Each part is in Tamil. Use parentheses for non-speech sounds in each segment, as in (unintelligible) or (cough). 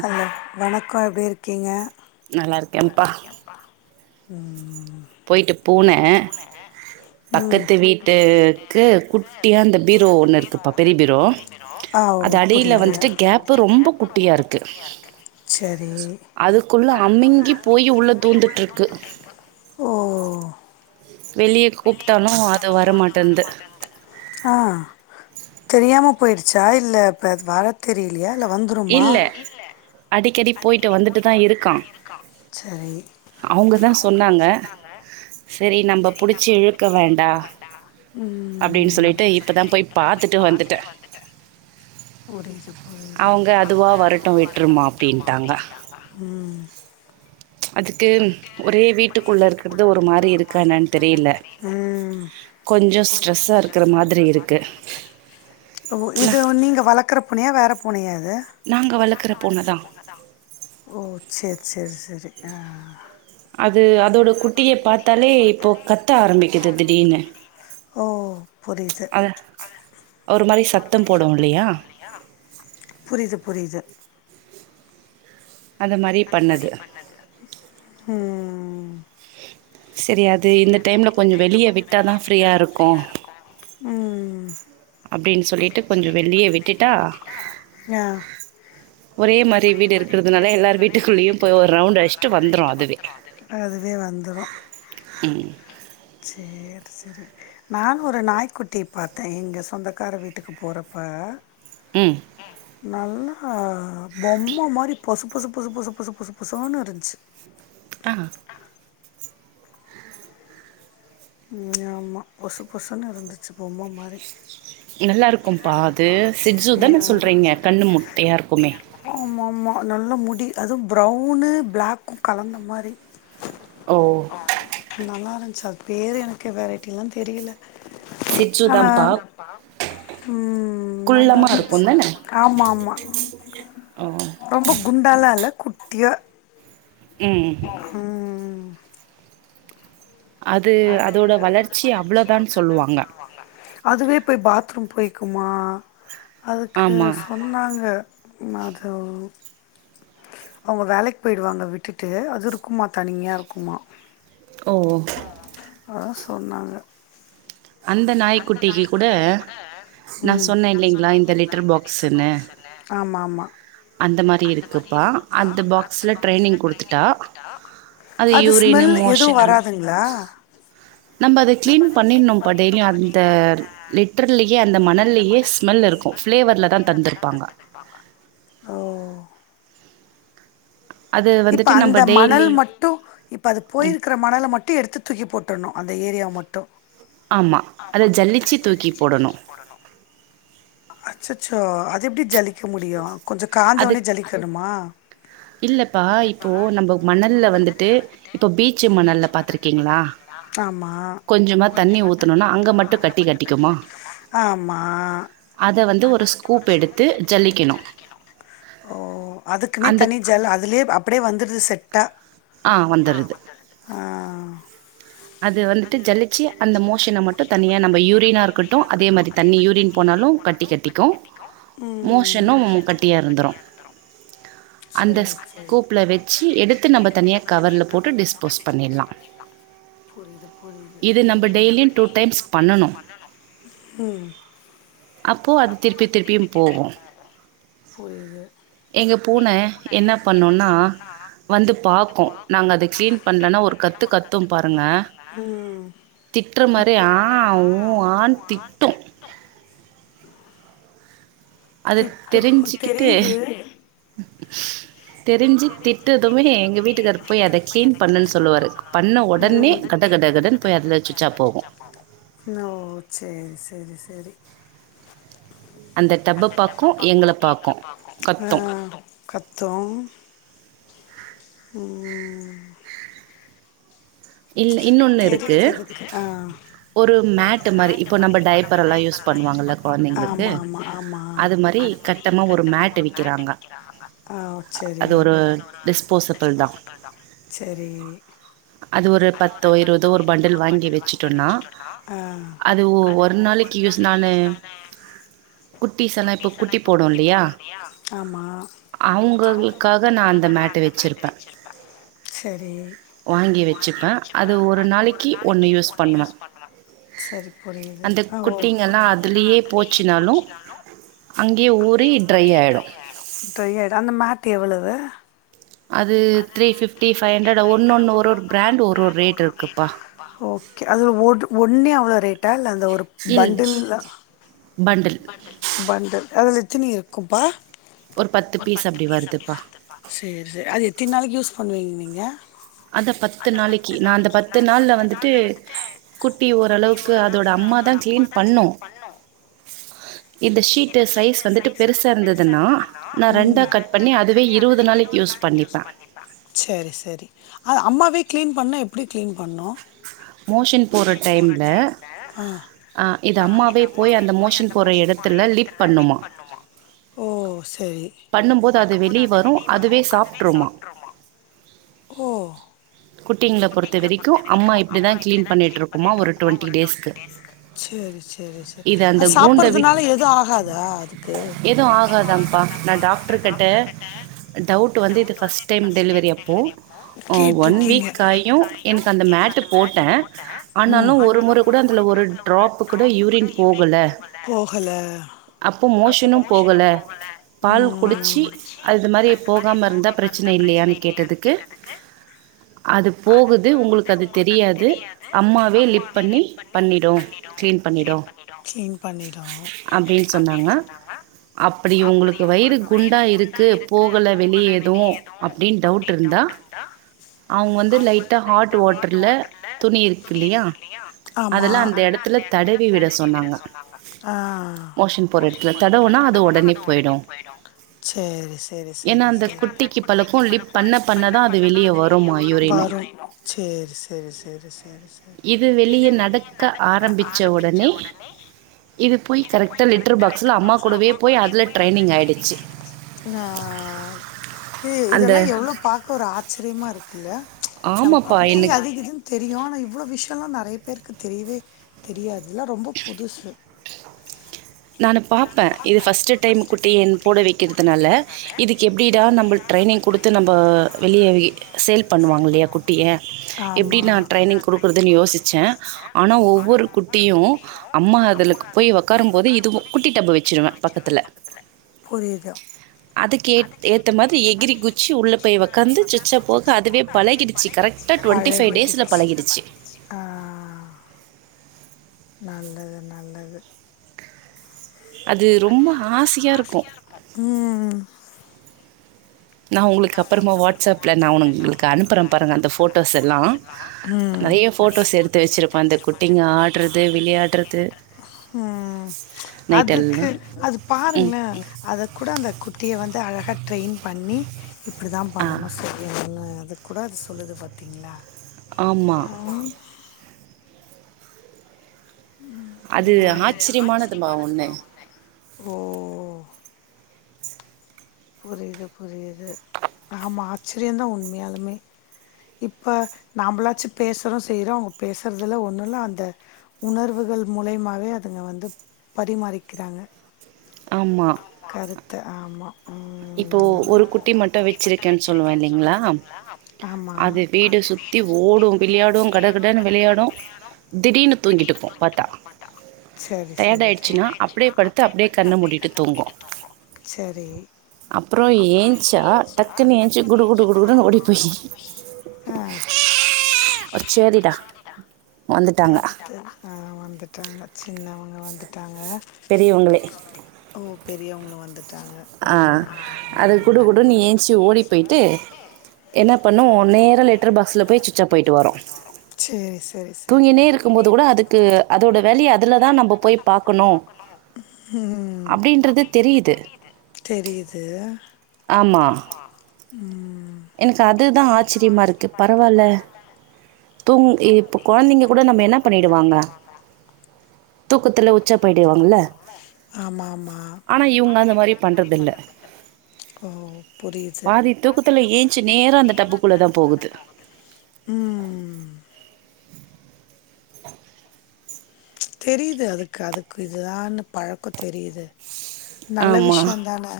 ஹலோ வணக்கம் எப்டி இருக்கீங்க நல்லாருக்கேன்ப்பா ம் போயிட்டு பூனேன் ம் பக்கத்து வீட்டுக்கு குட்டியா அந்த பீரோ ஒண்ணு இருக்குப்பா பெரிய பீரோ ஆ அது ஓ அடியில புரியுது வந்துட்டு கேப்பு ரொம்ப குட்டியாருக்கு சேரி மிங்கி போய் உள்ள தூந்துட்டுருக்கு ஓ வெளியே கூப்ட்டாலு கூப்பிட்டாலும் அது வர வரமாட்டேன்து மாட்டேந்துது ஆ தெரியாம போயிடுச்சா இல்ல இப்ப வர தெரிலையா இல்ல அடிக்கடி போயிட்டு வந்துட்டு தா இருக்கா சரி அவங்கதான் சொன்னாங்க செரி நம்ப புடுச்சு இழுக்க வேண்டாம் அப்டின்னு சொல்லிட்டு இப்போ தான் போய் பாத்துட்டு வந்து (unintelligible) வந்துட்டேன் அவங்க அதுவா வரட்டும் விட்றுமா அப்டிட்டாங்க அது க்கு ஒரே வீட்டுக்குள்ளே இருக்கிறது ஒரு மாதிரி இருக்கா என்னான்னு தெரியல ம் கொஞ்சோ ஸ்ட்ரெஸ்ஸா இருக்கிற மாதிரி இருக்கு ஓ நா இது நீங்க வளர்க்கற பூனையா வேற பூனையா வளர்க்குற நாங்க பூன தா வளர்கறஓ சரி சரி சரி ஆ அது அதோட குட்டியை பார்த்தாலே இப்போது கத்த ஆரம்பிக்குது திடீனு ஓ புரியுது அத ஒரு மாதிரி சத்தம் போடும் இல்லையா புரியுது புரியுது அந்த மாதிரி பண்ணது உம் சரி அது இந்த டைம்ல கொஞ்சம் வெளிய விட்டாதான் ஃபிரீயா இருக்கும் அப்படின்னு சொல்லிட்டு கொஞ்சம் வெளியே விட்டுட்டா ஆ ஒரே மாதிரி வீடு இருக்கிறதுனால எல்லார் வீட்டுக்குள்ளேயும் போய் ஒரு ரவுண்ட் அடிச்சட்டு வந்துரும் அதுவே வந்துரும் ம் சரி சரி சரி நானும் ஒரு நாய்க்குட்டி பார்த்தேன் எங்க சொந்தக்கார வீட்டுக்கு போறப்ப உம் நல்லா பொம்மை மாதிரி பொசு பொசு பொசு பொசு பொசு பொசு பொசுன்னு இருந்துச்சு ஆ ஆம்மா பொசு பொசுன்னு இருந்துச்சு பொம்ம மாதிரி நல்லா இருக்கும் பாது சி்ஜ்ஜுதானே ம் சொல்றீங்க கண்ணு முட்டையா இருக்குமே அப்டி அதுவும் ப்ரௌனு பிளாக்கும் கலந்த மாரி ஓ நல்லா இருந்துச்சு அது பேரு எனக்கு வெரைட்டில்லாம் தெரியல சிச்சு தாம்பா உம் நல்லா இருந்துச்சு தான ஆமா ஆமா ஓ ரொம்ப குண்டாலாம் இல்ல குட்டியா உம் ம் அது அதோட வளர்ச்சி அவ்வளதான் சொல்லுவாங்க அதுவே போய் பாத்ரூம் போய் ஆமா அதுக்கு ஆமா சொன்னாங்க அது அவங்க வேலைக்கு போயிடுவாங்க விட்டுட்டு அது இருக்குமா தனியா இருக்குமா ஓ அதான் சொன்னாங்க அந்த நாய்க்குட்டி கூட நான் நா இல்லைங்களா சொன்னேன் இல்லலைங்களா லிட்டர் இந்த லெட்டர் பாக்ஸுன்னு பாக்ஸ் அந்த மாரி இருக்குபா அந்த பாக்ஸுல ட்ரைனிங் குடுத்துட்டா அது யூரினு வெள்ளே எதுவும் மோஷன் எல்லா வராதுங்களா நம்ம அத கிளீன் பண்ணிருணும்ப்பா டெய்லிய அந்த லெட்டர்லயே அந்த மணல்லயே ஸ்மெல் இருக்கும் பிளேவர்ல தான் தத்துட்டு இருப்பாங்க ஓ அது இப்ப வந்துட்டு நம்ம அந்த மணல் டெய்லியும் மட்டும் இப்ப அது ம் போயிருக்கற மணல மட்டும் எடுத்து தூக்கி போட்டுரணும் அந்த ஏரியா மட்டும் ஆமா அத ஜல்லிச்சு தூக்கி போடணும் அச்சச்சோ அது எப்படி ஜலிக்க முடியும் கொஞ்சம் அது காஞ்சோடனேயே ஜலிக்கணுமா இல்லப்பா இப்போ நம்ப மணல்ல வந்துட்டு இப்போ பீச்சு மணல்ல பாத்திருக்கீங்களா ஆமா கொஞ்சமா தண்ணி ஊத்தணும்னா அங்க மட்டும் கட்டிக்குமா ஆமா அத வந்து ஒரு ஸ்கூப் எடுத்து ஜல்லிக்கணும் ஓ அதுக்குனே அந்த தனி ஜல் அதுலயே அப்டியே வந்துருது செட்டா ஆ வந்துருது ஆமாங்க ஆஹ் அது வந்துட்டு ஜலிச்சு அந்த மோ அந்த மோஷன மட்டு தனியா நம்ம யூரினா இருக்கட்டூ அதே மாரி தண்ணி யூரின் போனாலு கட்டி கட்டிக்கூ மோஷனும் கட்டியா இருந்துரூ அந்த ஸ்கூப்ல வெச்சு எடுத்து நம்ம தனியா கவர்ல போட்டு டிஸ்போஸ் பண்ணிர்லா புரியுது புரியுது இது ம் நம்ம டெய்லியு டூ டைம்ஸ் பண்ணணூ ம் அப்போ அது திருப்பி திருப்பியூ போகூ புரியது எங்க பூன என்ன பண்ணூன்னா வந்து பாக்கூ நாங்க அத க்ளீன் பண்லனா ஒர்க் கத்து கத்தும் பாருங்க ம் திட் ற மாரி ஆ ஊ ஆன் திட்டூ அது திட்டு தெரிஞ்சிக்கிட்டு தெரியுது தெரிஞ்சு திட்டதுமே எங்க வீட்டுக்கார் போய் அத க்ளீன் பண்ணுன் சொல்லுவாரு பண்ண ஒடனே ம் கட கட கடன் போய் அதுல சுச்சா போகூ னோ சேரி செரி செரி டப்பை அந்த டப்ப பார்க்கும் பாக்கூ எங்களை எங்கள பார்க்கும் பாக்கூ கத்தும் கத்தூ ம் இல இன்னொன்னுருக்கு தெரியுது அதுக்கு ஆ ஒரு மேட்டு மாரி இப்ப நம்ம டயப்பர் எல்லா யூஸ் பண்ணுவாங்கல்ல கொழந்தைங்களுக்கு ஆமா ஆமா ஆமா அது மாரி கட்டமா ஒரு மேட்டு விக்கிறாங்க ஆ அது செரி ஒரு டிஸ்போசிபிள் தா செரி அது ஒரு பத்தோ இருவதோ ஒரு பண்டில் வாங்கி வச்சுட்டோன்னா ஆ அது ஒ ஒரு நாளைக்கி யூஸ் நானு ம் குட்டீஸெல்லா இப்ப குட்டி போடூ இல்லியா அவங்களுக்காக நான் அவுங்குளுக்காக நா மேட்டு அந்த மேட் வச்சுருப்பேன் வெச்சிருப்பே வாங்கி வெக் வச்சுப்பே அது ஒரு நாளிக்கி ஒன்னு யூஸ் பண்ணுவே அது குட்டிங் வெளியே போச்சினாலூ ட்ரை ஆயிடூ அந்த மேட் எவ்ளவு அது த்ரீ ஃபிஃப்டி ஃபை ஹண்ட்ரட் ஒன்னொன் ஒரு ஒரு ப்ராண்ட் ஒரு ஒரு ரேட் இருக்குப்பா ஓகே அது ஒட் ஒன்னே அவ்ள ரேட்டா இல்ல அந்த ஒரு இல் பண்டில்லா பண்டில் பண்டில் அதுல ஒரு பத்து பீஸ் அப்டி வருது பா யூஸ் பண்வீங்க நீங்க அத பத்து நாளைக்கி நா அந்த பத்து நாள்ல வந்துட்டு குட்டி ஓரளவுக்கு அதோட அம்மாதா க்ளீன் பண்ணூ இது ஷீட்டு சைஸ் வந்துட்டு பெருசா இருந்ததுன்னா நா ரெண்டா கட் பண்ணி அதுவே இருவது நாளைக்கு யூஸ் பண்ணிப்பே செரி சரி அ அம்மாவே க்ளீன் பண்ணா எப்டி க்ளீன் பண்ணூ மோஷன் போற டைம்ல ஆ ஆ இது அம்மாவே போய் அந்த மோஷன் போற எடத் போற எடத்துல லிப் பண்ணுமா ஓ செரி பண்ணும் போது அது வெளிய வரூ அதுவே சாப்ட்ருமா குட்டிங்ள பொறுத்த வரைக்கூ அம்மா இப் ப்டி தா க்ளீன் பண்ணிட்டுருக்குமா ஒரு டொண்டி டேஸ்கு சரி சரி சரி இது அந்த அது கூண்ட விட் சாப்பிட்றதுனால எதுவும் ஆகாதா அதுக்கு எதூ ஆகாதாம்ப்பா நா டாக்டர் கிட்ட டவுட் வந்து இது ஃபஸ்ட் டைம் டெலிவரி அப்போ ஆ ஒன் கேட்டிருக்கீங்க வீக் ஆயு எனக்கு அந்த மேட்டுப் போட்டே ம் ஆனாலு ஒரு முற கூட அதுல ஒரு ட்ராப்புக் கூட யூரின் போகல போகல அப்போ மோஷனு போகல பால் ம் குடிச்சி ம் அது மாரி போகாமருந்தா ப்ரச்ன இல்லையான்னு கேட்டதுக்கு அது போகுது உங்களுக்கு அது தெரியாது அம்மாவே லிப் பண்ணி பண்ணிடு கிளீன் பண்ணிடு அப்டின் சொன்னாங்க அப்டி ஒங்களுக்கு வயிறு குண்டா இருக்கு போகல வெளிய எதூ அப்டின் டவுட் இருந்தா அவுங்க வந்து லைட்டா ஹாட் வாட் ட்ருல்ல துணி இருக்கு இல்லியா அதுல ஆமாம் அந்த எடத்துல தடவி விட சொன்னாங்க மோஷன் போற எடத்துல தடவுனா அது ஒடனே போய்டு ஏன்னா அந்த குட்டிக்கு பலக்கு லிப் பண்ண பண்ணதா அது வெளிய வரு (unintelligible) இத வெளிய நடக்க ஆரம்பிச்ச ஒடனே இது போய் கரெக்டா லிட்டர் பாக்ஸ்ல அம்மா கூடவே போய் அதுல ட்ரெய்னிங் ஆய்டுச்சு ஆ இ இதல்லா எவளோ பாக்க ஒரு ஆச்சரியமா இருக்குல்ல நம்ம ஆமாப்பா. குட்டி எனக்கு அதிகிதுன் தெரியு ஆனா இவ்ளோ விஷ் இதல்லா நெறைய பேருக்கு தெரியவே தெரியாதுல்ல ரொம்ப புதுசு நானு பாப்பே இது ஃபஸ்ட்டு டைம் குட்டி என் போட வைக்கறதுனால இதுக்கு புதுசு எப்டிடா நம்பள் ட்ரைனிங் குடுத்து நம்ப வெளிய வி சேல் பண்ணுவாங்க இல்லயா குட்டிய எப்டி ஆமா நா ட்ரைனிங் குடு குடுக்கறதுன் யோசுச்சே ஆனா ஒவ்வொரு குட்டியு அம்மா அதுலக் போய் ஒக்காரும் போது இதுவு குட்டி டப்பு வச்சுருவே பக்கத்துல புரிது அதுக்கு ஏத் ஏத்த மாரி எகிரி குச்சு உள்ள போய் ஒக்காந்து சுச்சா போக அதுவே பழகிடிச்சு கர பழகிடுச்சு கரக்டா டொன்டி ஃபைவ் டேஸ்ல பழகிடுச்சு (inaudible) நல்லது நல்லது அது ரொம்ப ஆசயா இருக்கு நா ஒங்களுக்கு அப்பறமா வாட்ஸ்அப்ல நா ஒங்களுக்கு அனுப்புறே பாருங்க அந்த போட்டோஸ் எல்லா நெறைய நெறைய போட்டோஸ் எடுத்து வச்சுருப்பே அந்த குட்டிங்க ஆடுறது ஆட்றது விளையாடுறது விளையாட்றது அதுக்கு நைட்டெல்லாம் அது ம் பாருங்களே அத கூட அந்த குட்டிய வந்து அழ (unintelligible) ட்ரெயின் பண்ணி இப்டி தா ஆ பண்ணணு செய்யணுனு அது கூட அது சொல்லுது பாத்தீங்களா ஆமா அது ஆச்சரியமானதுமா ஆச்சிரியமானதுபா ஒன்று அவுங்க வந்து புரிது புரிது ஆமா ஆச்சிரியந் தா உண்மையாலுமே இப்ப நாமளாச்சு பேசுறோ செய்றோ அவுங்க பேசுறதுல ஒண்ணுல்ல அந்த உணர்வு கள் மூலியமாவே அதுங்க வந்து பரிமாறிக்கிறாங்க கருத்து ஆமா ஹ ம் இப்போ நல்லது. ஒரு குட்டி மட்டு வச்சிருக்கேனு சொல்லுவே இல்லேங்ளா ஆமா அது வீடு சுத்தி ஓடு விளையாடு கட கடன்னு விளையாடு திடீர்னு தூங்கிடுக்கு பாத்தா சரி டயட் சரி ஆய்டுச்சுனா அப்டியே படுத்து அப்டியே கண்ண மூடிடு கண்ண மூடிட்டு தூங்கு அப்பறோ ஏஞ்ச்சா டக்குன்னு ஏன்ச்சு குடு குடு குடு குடுன்னு ஓடி போயி ஆ (unintelligible) வந்துட்டாங்க ஆ வந்துட்டாங்க சின்னவ பெரியவங்களே ஓ பெரியவங்கள வந்து ஆ அது குடு ம். குடுனு ஏன்ச்சு ஓடி போய்ட்டு என்ன பண்ணு நேரா லெட்டர் பாக்ஸ்ல போய் சுச்சா போய்ட்டு வரு சரி, சரி, சரி. தூங்கினே இருக்கும் போது கூட அதுக்கு அதோட வேலய அதுலதா நம்ப போய் பாக்கணு ம் அப்டின்றது தெரிது ஆமாம் ஆமா எனக்கு அதுதா ஆச்சிரியமா இருக்கு பரவால தூங் இப்ப கொழந்தைங்க கூட நம்ம என்ன பண்ணிடுவாங்க தூக்கத்தில் உச்சா ஆமா ஆமா ஆனா இவங்க அந்த மாரி பண்றது இல்ல ஓ! புரியுது. பாதித் தூக்கு ல ஏஞ்சு நேரம் அந்த டப்புுக்குள்ள தான் போகுது ம். தெரியுது அதுக்கு அதுக்கு இதுதான்னு பழக்கம் தெரியுது நல்ல ஆமா விஷயம் தானே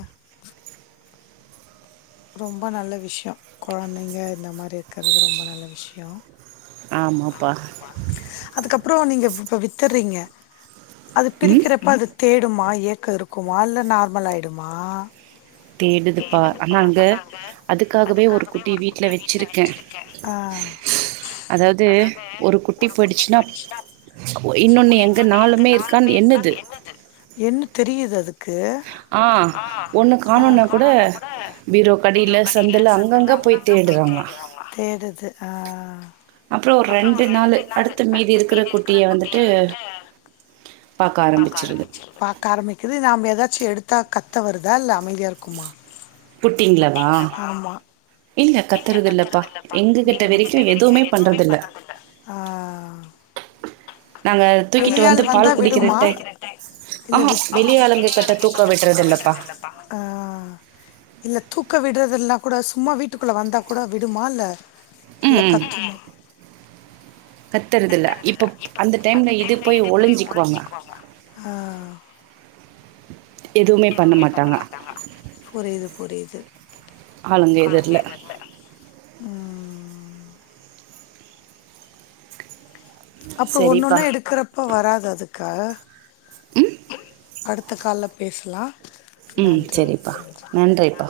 ரொம்ப நல்ல விஷயம் குழந்தைங்க இந்த மாதிரி இருக்கிறது ரொம்ப நல்ல விஷயம் ஆமாப்பா ஆமாா அதுக்கப்புறம் நீங்க இப்ப வித்துடுறீங்க அது ம் பிரிக்கிறப்ப அது தேடுமா இயக்க இருக்குமா இல்ல நார்மல் ஆயிடுமா ஆனா தேடுதுப்பா அங்க அதல்லாங்க அதுக்காகவே ஒரு குட்டி வீட்டுல வச்சிருக்கே ஆ அதாவது ஒரு குட்டி போயிடுச்சுன்னா இன்னொன்னு எங்க நளுுமே இருக்கான் என்னது என்ன தெரியுது அதுக்கு ஆ ஒண்ணு காணும்ன ஆன கூட பீரோ கடியில சந்தல அங்கங்க போய் தேடுறாங்க அப்புறம் ஒரு ரெண்டு நாள் அடுத்த மீதி இருக்கிற குட்டிய வந்துட்டு பாக்க ஆரம்பிச்சிருது பாக்க ஆரம்பிக்குது நாம ஏதாச்ச எடுத்தா கத்த வருதா இல்ல அமைதியா இருக்குமா புட்டிங்களவா இல்ல கத்துறது இல்லப்பா எங்ககிட்ட விரக்க எதுவுமே பண்றதில்ல நாங்க தூக்கிட்டு வந்து பால் விடுமா குடிக்கிறட்ட இல்ல ஆமா விட் வெளி ஆளுங்க கட்ட தூக்க விட்றது இல்லை ஆ இல்லத் தூக் குக்க விடுறதுனா கூட சும்மா வீட்டுக்குள்ள வந்தா கூட விடுமா இல்ல இல்ல கத்துமா கத்துறதுல இப்ப அந்த டைம்ல இது போய் ஒளிிஞ்சிக்குவாங்க எதுவுமே பண்ண மாட்டாங்க புரியுது புரியுது ஆளுங்க எதுர்ல ம் அப்புறம் சரிப்பா ஒண்ணுன்னா எடுக்கறப்ப வராது அதுக்கா அடுத்த கால்ல பேசலா ம் நன்றி சரிப்பா நன்றிப்பா